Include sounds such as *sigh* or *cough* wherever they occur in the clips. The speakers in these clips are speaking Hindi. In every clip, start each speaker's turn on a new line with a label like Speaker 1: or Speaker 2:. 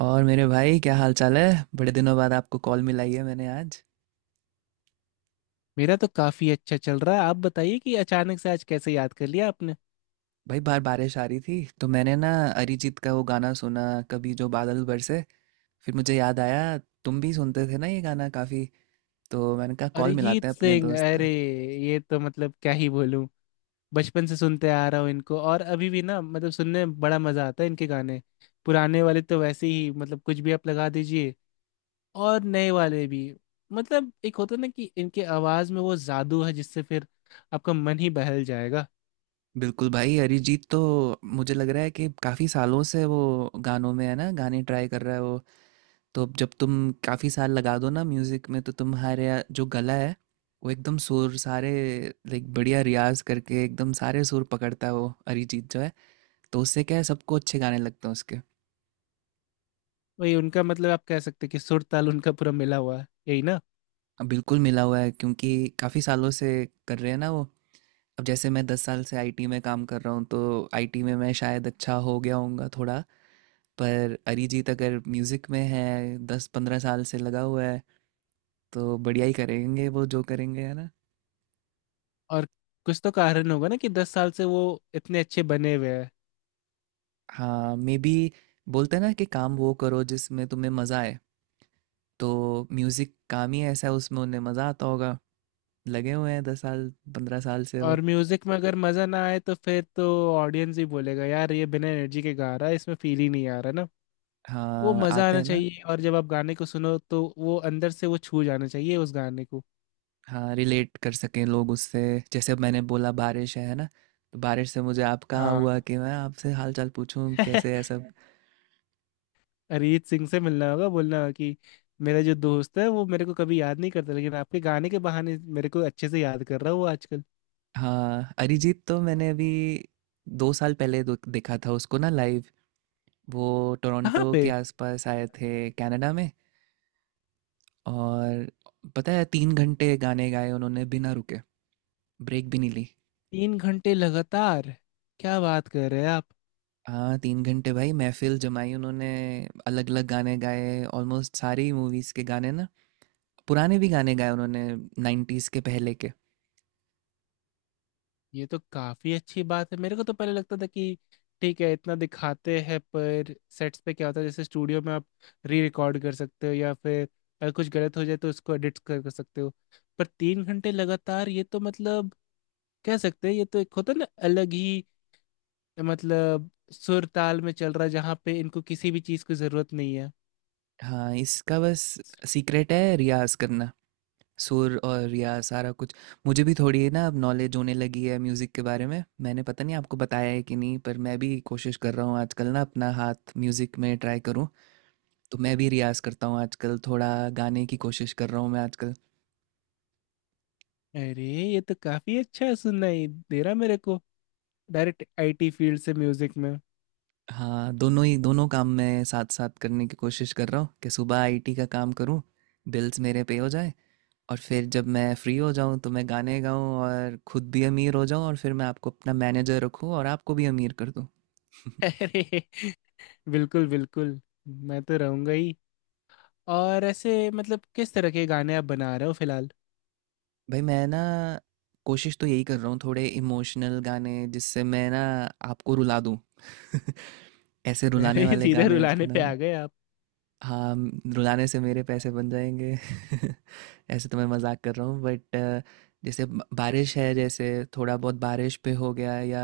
Speaker 1: और मेरे भाई, क्या हाल चाल है। बड़े दिनों बाद आपको कॉल मिलाई है मैंने आज।
Speaker 2: मेरा तो काफी अच्छा चल रहा है। आप बताइए कि अचानक से आज कैसे याद कर लिया आपने।
Speaker 1: भाई, बाहर बारिश आ रही थी तो मैंने ना अरिजीत का वो गाना सुना, कभी जो बादल बरसे। फिर मुझे याद आया तुम भी सुनते थे ना ये गाना काफ़ी। तो मैंने कहा कॉल मिलाते
Speaker 2: अरिजीत
Speaker 1: हैं अपने
Speaker 2: सिंह,
Speaker 1: दोस्त
Speaker 2: अरे
Speaker 1: का।
Speaker 2: ये तो मतलब क्या ही बोलूं। बचपन से सुनते आ रहा हूँ इनको, और अभी भी ना, मतलब सुनने में बड़ा मजा आता है इनके गाने। पुराने वाले तो वैसे ही मतलब कुछ भी आप लगा दीजिए, और नए वाले भी। मतलब एक होता ना कि इनके आवाज में वो जादू है जिससे फिर आपका मन ही बहल जाएगा।
Speaker 1: बिल्कुल भाई, अरिजीत तो मुझे लग रहा है कि काफ़ी सालों से वो गानों में है ना, गाने ट्राई कर रहा है वो। तो जब तुम काफ़ी साल लगा दो ना म्यूज़िक में तो तुम्हारे जो गला है वो एकदम सुर सारे। लाइक बढ़िया रियाज करके एकदम सारे सुर पकड़ता है वो अरिजीत जो है, तो उससे क्या है सबको अच्छे गाने लगते हैं उसके।
Speaker 2: वही उनका, मतलब आप कह सकते हैं कि सुर ताल उनका पूरा मिला हुआ है, यही ना।
Speaker 1: अब बिल्कुल मिला हुआ है क्योंकि काफ़ी सालों से कर रहे हैं ना वो। अब जैसे मैं 10 साल से आईटी में काम कर रहा हूँ तो आईटी में मैं शायद अच्छा हो गया होऊंगा थोड़ा। पर अरिजीत अगर म्यूज़िक में है 10-15 साल से लगा हुआ है, तो बढ़िया ही करेंगे वो जो करेंगे है ना।
Speaker 2: और कुछ तो कारण होगा ना कि 10 साल से वो इतने अच्छे बने हुए हैं।
Speaker 1: हाँ, मे बी। बोलते हैं ना कि काम वो करो जिसमें तुम्हें मज़ा आए। तो म्यूज़िक काम ही ऐसा है, उसमें उन्हें मज़ा आता होगा। लगे हुए हैं 10 साल, 15 साल से वो।
Speaker 2: और म्यूजिक में अगर मजा ना आए तो फिर तो ऑडियंस ही बोलेगा, यार ये बिना एनर्जी के गा रहा है, इसमें फील ही नहीं आ रहा ना। वो
Speaker 1: हाँ,
Speaker 2: मजा
Speaker 1: आते
Speaker 2: आना
Speaker 1: हैं ना।
Speaker 2: चाहिए, और जब आप गाने को सुनो तो वो अंदर से वो छू जाना चाहिए उस गाने को।
Speaker 1: हाँ, रिलेट कर सकें लोग उससे। जैसे अब मैंने बोला बारिश है ना। तो बारिश से मुझे आपका
Speaker 2: हाँ।
Speaker 1: हुआ कि मैं आपसे हाल चाल पूछूं कैसे
Speaker 2: *laughs*
Speaker 1: है सब।
Speaker 2: अरिजीत सिंह से मिलना होगा, बोलना होगा कि मेरा जो दोस्त है वो मेरे को कभी याद नहीं करता, लेकिन आपके गाने के बहाने मेरे को अच्छे से याद कर रहा है वो आजकल।
Speaker 1: हाँ, अरिजीत तो मैंने अभी 2 साल पहले देखा था उसको ना लाइव। वो
Speaker 2: कहाँ
Speaker 1: टोरंटो के
Speaker 2: पे।
Speaker 1: आसपास आए थे कनाडा में। और पता है 3 घंटे गाने गाए उन्होंने बिना रुके, ब्रेक भी नहीं ली।
Speaker 2: 3 घंटे लगातार? क्या बात कर रहे हैं आप।
Speaker 1: हाँ, 3 घंटे भाई महफ़िल जमाई उन्होंने, अलग-अलग गाने गाए, ऑलमोस्ट सारी मूवीज़ के गाने ना। पुराने भी गाने गाए उन्होंने 90s के पहले के।
Speaker 2: ये तो काफी अच्छी बात है। मेरे को तो पहले लगता था कि ठीक है इतना दिखाते हैं, पर सेट्स पे क्या होता है, जैसे स्टूडियो में आप री रिकॉर्ड कर सकते हो, या फिर अगर कुछ गलत हो जाए तो उसको एडिट कर सकते हो। पर 3 घंटे लगातार, ये तो मतलब कह सकते हैं ये तो एक होता है ना अलग ही। मतलब सुर ताल में चल रहा है जहाँ पे इनको किसी भी चीज की जरूरत नहीं है।
Speaker 1: हाँ, इसका बस सीक्रेट है रियाज़ करना, सुर और रियाज़ सारा कुछ। मुझे भी थोड़ी ना अब नॉलेज होने लगी है म्यूज़िक के बारे में। मैंने पता नहीं आपको बताया है कि नहीं, पर मैं भी कोशिश कर रहा हूँ आजकल ना अपना हाथ म्यूज़िक में ट्राई करूँ। तो मैं भी रियाज़ करता हूँ आजकल, थोड़ा गाने की कोशिश कर रहा हूँ मैं आजकल।
Speaker 2: अरे ये तो काफी अच्छा सुनाई दे रहा मेरे को। डायरेक्ट आईटी फील्ड से म्यूजिक में।
Speaker 1: हाँ, दोनों ही दोनों काम मैं साथ-साथ करने की कोशिश कर रहा हूँ कि सुबह आईटी का काम करूँ, बिल्स मेरे पे हो जाएँ और फिर जब मैं फ्री हो जाऊँ तो मैं गाने गाऊँ और खुद भी अमीर हो जाऊँ और फिर मैं आपको अपना मैनेजर रखूँ और आपको भी अमीर कर दूँ।
Speaker 2: *laughs*
Speaker 1: *laughs*
Speaker 2: अरे बिल्कुल बिल्कुल, मैं तो रहूंगा ही। और ऐसे मतलब किस तरह के गाने आप बना रहे हो फिलहाल।
Speaker 1: भई, मैं ना कोशिश तो यही कर रहा हूँ थोड़े इमोशनल गाने जिससे मैं ना आपको रुला दूँ। *laughs* ऐसे रुलाने
Speaker 2: अरे *laughs*
Speaker 1: वाले
Speaker 2: सीधे
Speaker 1: गाने
Speaker 2: रुलाने पे आ
Speaker 1: बनाने।
Speaker 2: गए आप।
Speaker 1: हाँ, रुलाने से मेरे पैसे बन जाएंगे। *laughs* ऐसे तो मैं मजाक कर रहा हूँ बट जैसे बारिश है, जैसे थोड़ा बहुत बारिश पे हो गया, या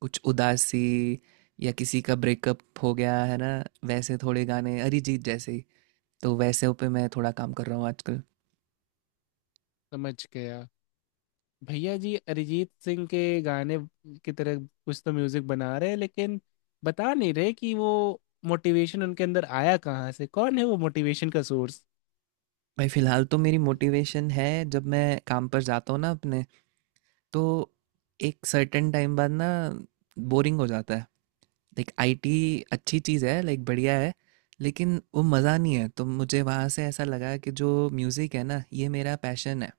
Speaker 1: कुछ उदासी, या किसी का ब्रेकअप हो गया है ना, वैसे थोड़े गाने अरिजीत जैसे ही। तो वैसे पे मैं थोड़ा काम कर रहा हूँ आजकल।
Speaker 2: समझ गया, भैया जी अरिजीत सिंह के गाने की तरह कुछ तो म्यूजिक बना रहे हैं, लेकिन बता नहीं रहे कि वो मोटिवेशन उनके अंदर आया कहाँ से, कौन है वो मोटिवेशन का सोर्स।
Speaker 1: भाई, फिलहाल तो मेरी मोटिवेशन है जब मैं काम पर जाता हूँ ना अपने, तो एक सर्टेन टाइम बाद ना बोरिंग हो जाता है। लाइक आईटी अच्छी चीज़ है, लाइक बढ़िया है, लेकिन वो मज़ा नहीं है। तो मुझे वहाँ से ऐसा लगा कि जो म्यूज़िक है ना ये मेरा पैशन है।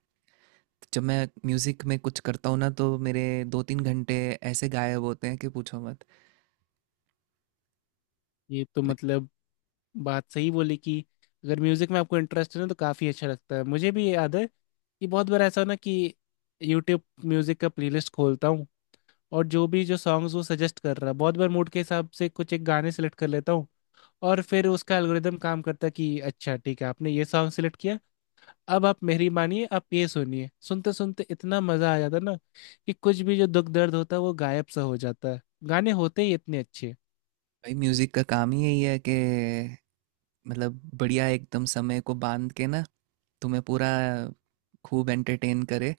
Speaker 1: जब मैं म्यूज़िक में कुछ करता हूँ ना तो मेरे 2-3 घंटे ऐसे गायब होते हैं कि पूछो मत।
Speaker 2: ये तो
Speaker 1: तो
Speaker 2: मतलब बात सही बोली कि अगर म्यूजिक में आपको इंटरेस्ट है ना तो काफी अच्छा लगता है। मुझे भी याद है कि बहुत बार ऐसा होना कि यूट्यूब म्यूजिक का प्लेलिस्ट खोलता हूँ, और जो भी जो सॉन्ग्स वो सजेस्ट कर रहा है बहुत बार मूड के हिसाब से कुछ एक गाने सेलेक्ट कर लेता हूँ, और फिर उसका एल्गोरिदम काम करता है कि अच्छा ठीक है, आपने ये सॉन्ग सेलेक्ट किया, अब आप मेरी मानिए, आप ये सुनिए। सुनते सुनते इतना मजा आ जाता है ना कि कुछ भी जो दुख दर्द होता है वो गायब सा हो जाता है, गाने होते ही इतने अच्छे।
Speaker 1: भाई, म्यूज़िक का काम ही यही है कि, मतलब, बढ़िया एकदम समय को बांध के ना तुम्हें पूरा खूब एंटरटेन करे।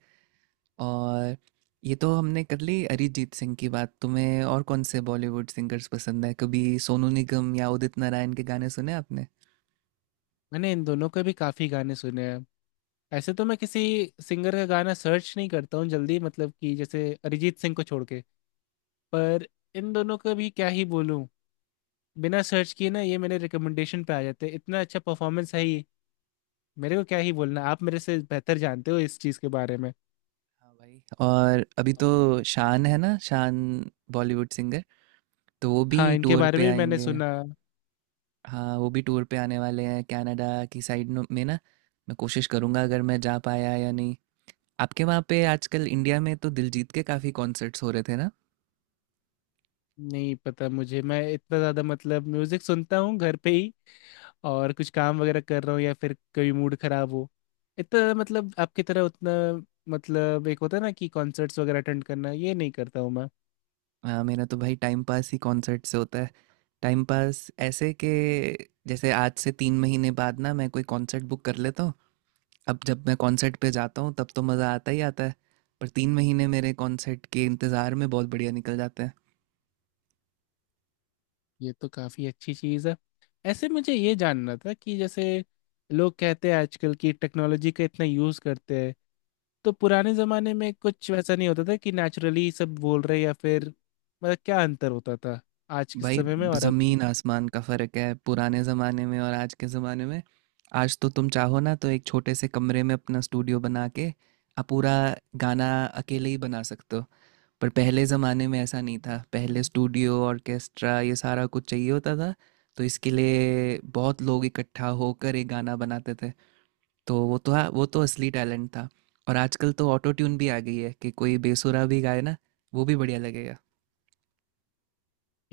Speaker 1: और ये तो हमने कर ली अरिजीत सिंह की बात। तुम्हें और कौन से बॉलीवुड सिंगर्स पसंद है? कभी सोनू निगम या उदित नारायण के गाने सुने आपने?
Speaker 2: मैंने इन दोनों के भी काफी गाने सुने हैं। ऐसे तो मैं किसी सिंगर का गाना सर्च नहीं करता हूँ जल्दी, मतलब कि जैसे अरिजीत सिंह को छोड़ के। पर इन दोनों का भी क्या ही बोलूँ, बिना सर्च किए ना ये मेरे रिकमेंडेशन पे आ जाते हैं, इतना अच्छा परफॉर्मेंस है ही। मेरे को क्या ही बोलना, आप मेरे से बेहतर जानते हो इस चीज़ के बारे में।
Speaker 1: हाँ भाई, और अभी तो शान है ना, शान बॉलीवुड सिंगर, तो वो भी
Speaker 2: हाँ इनके
Speaker 1: टूर
Speaker 2: बारे
Speaker 1: पे
Speaker 2: में भी मैंने
Speaker 1: आएंगे।
Speaker 2: सुना।
Speaker 1: हाँ, वो भी टूर पे आने वाले हैं कनाडा की साइड में ना। मैं कोशिश करूँगा अगर मैं जा पाया या नहीं। आपके वहाँ पे आजकल इंडिया में तो दिलजीत के काफ़ी कॉन्सर्ट्स हो रहे थे ना।
Speaker 2: नहीं पता मुझे, मैं इतना ज़्यादा मतलब म्यूज़िक सुनता हूँ घर पे ही, और कुछ काम वगैरह कर रहा हूँ या फिर कभी मूड खराब हो। इतना मतलब आपकी तरह उतना, मतलब एक होता है ना कि कॉन्सर्ट्स वगैरह अटेंड करना, ये नहीं करता हूँ मैं।
Speaker 1: हाँ, मेरा तो भाई टाइम पास ही कॉन्सर्ट से होता है। टाइम पास ऐसे के जैसे आज से 3 महीने बाद ना मैं कोई कॉन्सर्ट बुक कर लेता हूँ। अब जब मैं कॉन्सर्ट पे जाता हूँ तब तो मज़ा आता ही आता है, पर 3 महीने मेरे कॉन्सर्ट के इंतज़ार में बहुत बढ़िया निकल जाते हैं।
Speaker 2: ये तो काफी अच्छी चीज है। ऐसे मुझे ये जानना था कि जैसे लोग कहते हैं आजकल की टेक्नोलॉजी का इतना यूज करते हैं, तो पुराने जमाने में कुछ वैसा नहीं होता था कि नेचुरली सब बोल रहे, या फिर मतलब क्या अंतर होता था आज के
Speaker 1: भाई,
Speaker 2: समय में और अभी।
Speaker 1: जमीन आसमान का फर्क है पुराने जमाने में और आज के जमाने में। आज तो तुम चाहो ना तो एक छोटे से कमरे में अपना स्टूडियो बना के आप पूरा गाना अकेले ही बना सकते हो। पर पहले जमाने में ऐसा नहीं था, पहले स्टूडियो ऑर्केस्ट्रा ये सारा कुछ चाहिए होता था, तो इसके लिए बहुत लोग इकट्ठा होकर एक गाना बनाते थे। तो वो तो, हाँ, वो तो असली टैलेंट था। और आजकल तो ऑटो ट्यून भी आ गई है कि कोई बेसुरा भी गाए ना वो भी बढ़िया लगेगा।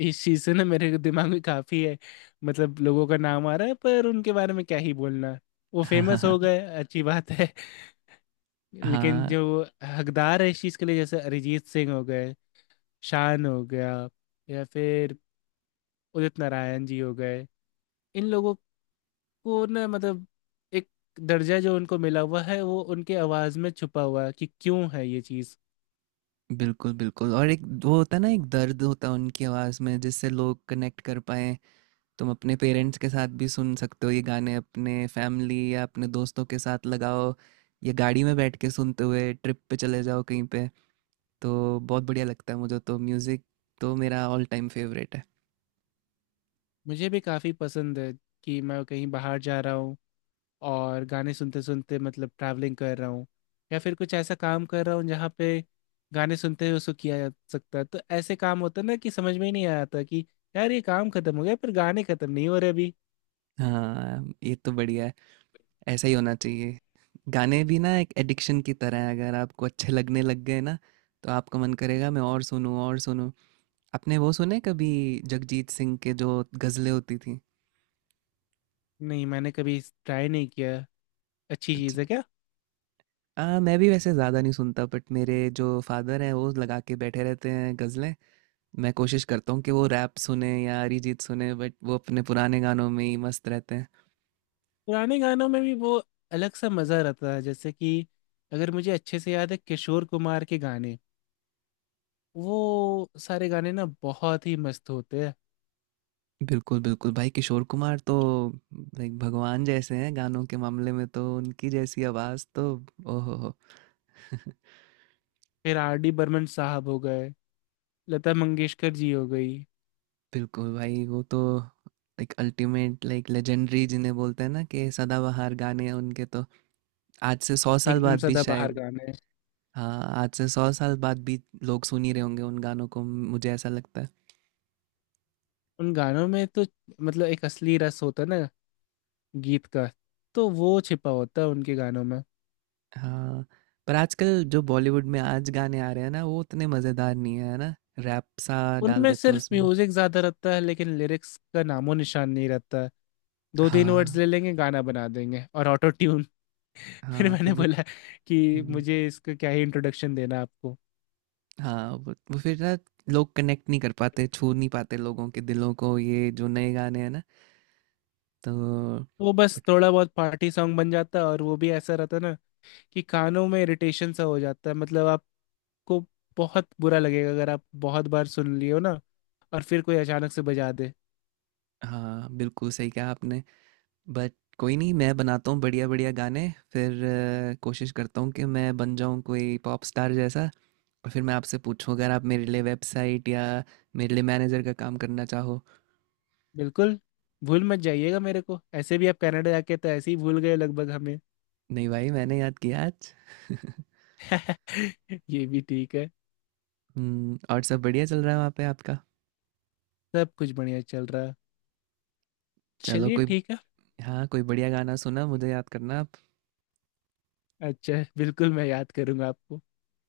Speaker 2: इस चीज से ना मेरे दिमाग में काफी है, मतलब लोगों का नाम आ रहा है पर उनके बारे में क्या ही बोलना। वो
Speaker 1: *laughs* हाँ,
Speaker 2: फेमस
Speaker 1: हाँ।
Speaker 2: हो गए, अच्छी बात है। *laughs* लेकिन
Speaker 1: हाँ,
Speaker 2: जो हकदार है इस चीज के लिए, जैसे अरिजीत सिंह हो गए, शान हो गया, या फिर उदित नारायण जी हो गए, इन लोगों को ना मतलब एक दर्जा जो उनको मिला हुआ है वो उनके आवाज़ में छुपा हुआ है कि क्यों है ये चीज़।
Speaker 1: बिल्कुल, बिल्कुल, और एक वो होता है ना, एक दर्द होता है उनकी आवाज़ में जिससे लोग कनेक्ट कर पाएँ। तुम अपने पेरेंट्स के साथ भी सुन सकते हो ये गाने, अपने फैमिली या अपने दोस्तों के साथ लगाओ, या गाड़ी में बैठ के सुनते हुए ट्रिप पे चले जाओ कहीं पे। तो बहुत बढ़िया लगता है मुझे, तो म्यूज़िक तो मेरा ऑल टाइम फेवरेट है।
Speaker 2: मुझे भी काफ़ी पसंद है, कि मैं कहीं बाहर जा रहा हूँ और गाने सुनते सुनते मतलब ट्रैवलिंग कर रहा हूँ, या फिर कुछ ऐसा काम कर रहा हूँ जहाँ पे गाने सुनते हुए उसको किया जा सकता है, तो ऐसे काम होता है ना कि समझ में ही नहीं आता कि यार ये काम खत्म हो गया पर गाने खत्म नहीं हो रहे अभी।
Speaker 1: हाँ, ये तो बढ़िया है, ऐसा ही होना चाहिए। गाने भी ना एक एडिक्शन की तरह है, अगर आपको अच्छे लगने लग गए ना, तो आपका मन करेगा मैं और सुनूँ, और सुनूँ। आपने वो सुने कभी जगजीत सिंह के जो गज़लें होती थी?
Speaker 2: नहीं, मैंने कभी ट्राई नहीं किया। अच्छी
Speaker 1: अच्छा।
Speaker 2: चीज़ है क्या?
Speaker 1: हाँ, मैं भी वैसे ज़्यादा नहीं सुनता बट मेरे जो फादर हैं वो लगा के बैठे रहते हैं गज़लें। मैं कोशिश करता हूँ कि वो रैप सुने या अरिजीत सुने, बट वो अपने पुराने गानों में ही मस्त रहते हैं।
Speaker 2: पुराने गानों में भी वो अलग सा मजा रहता है, जैसे कि अगर मुझे अच्छे से याद है किशोर कुमार के गाने, वो सारे गाने ना बहुत ही मस्त होते हैं।
Speaker 1: बिल्कुल बिल्कुल भाई, किशोर कुमार तो लाइक भगवान जैसे हैं गानों के मामले में, तो उनकी जैसी आवाज़ तो, ओहो हो। *laughs*
Speaker 2: फिर आर डी बर्मन साहब हो गए, लता मंगेशकर जी हो गई।
Speaker 1: बिल्कुल भाई, वो तो लाइक अल्टीमेट, लाइक लेजेंडरी जिन्हें बोलते हैं ना कि सदाबहार गाने उनके तो, आज से 100 साल
Speaker 2: एकदम
Speaker 1: बाद भी
Speaker 2: सदाबहार
Speaker 1: शायद।
Speaker 2: गाने।
Speaker 1: हाँ, आज से 100 साल बाद भी लोग सुन ही रहे होंगे उन गानों को मुझे ऐसा लगता है।
Speaker 2: उन गानों में तो मतलब एक असली रस होता है ना गीत का, तो वो छिपा होता है उनके गानों में।
Speaker 1: हाँ, पर आजकल जो बॉलीवुड में आज गाने आ रहे हैं ना वो उतने मज़ेदार नहीं है, है ना, रैप सा डाल
Speaker 2: उनमें
Speaker 1: देते हैं
Speaker 2: सिर्फ
Speaker 1: उसमें।
Speaker 2: म्यूजिक ज्यादा रहता है लेकिन लिरिक्स का नामो निशान नहीं रहता है। दो तीन वर्ड्स
Speaker 1: हाँ,
Speaker 2: ले लेंगे, गाना बना देंगे, और ऑटो। फिर
Speaker 1: हाँ, फिर
Speaker 2: मैंने
Speaker 1: वो।
Speaker 2: बोला कि
Speaker 1: हम्म,
Speaker 2: मुझे इसका क्या ही इंट्रोडक्शन देना आपको।
Speaker 1: हाँ, वो फिर ना लोग कनेक्ट नहीं कर पाते छू नहीं पाते लोगों के दिलों को ये जो नए गाने हैं ना, तो
Speaker 2: वो बस
Speaker 1: बट।
Speaker 2: थोड़ा बहुत पार्टी सॉन्ग बन जाता, और वो भी ऐसा रहता ना कि कानों में इरिटेशन सा हो जाता है, मतलब आपको बहुत बुरा लगेगा अगर आप बहुत बार सुन लियो ना, और फिर कोई अचानक से बजा दे।
Speaker 1: हाँ, बिल्कुल सही कहा आपने। बट कोई नहीं, मैं बनाता हूँ बढ़िया बढ़िया गाने। फिर कोशिश करता हूँ कि मैं बन जाऊँ कोई पॉप स्टार जैसा, और फिर मैं आपसे पूछूँ अगर आप मेरे लिए वेबसाइट या मेरे लिए मैनेजर का काम करना चाहो।
Speaker 2: बिल्कुल। भूल मत जाइएगा मेरे को, ऐसे भी आप कनाडा जाके तो ऐसे ही भूल गए लगभग हमें।
Speaker 1: नहीं भाई, मैंने याद किया आज। *laughs*
Speaker 2: *laughs* ये भी ठीक है।
Speaker 1: और सब बढ़िया चल रहा है वहाँ पे आपका?
Speaker 2: सब कुछ बढ़िया चल रहा है।
Speaker 1: चलो
Speaker 2: चलिए
Speaker 1: कोई।
Speaker 2: ठीक है।
Speaker 1: हाँ, कोई बढ़िया गाना सुना मुझे याद करना आप।
Speaker 2: अच्छा बिल्कुल, मैं याद करूंगा आपको।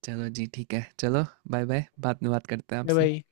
Speaker 1: चलो जी, ठीक है, चलो। बाय बाय, बाद में बात करते हैं
Speaker 2: बाय
Speaker 1: आपसे।
Speaker 2: बाय।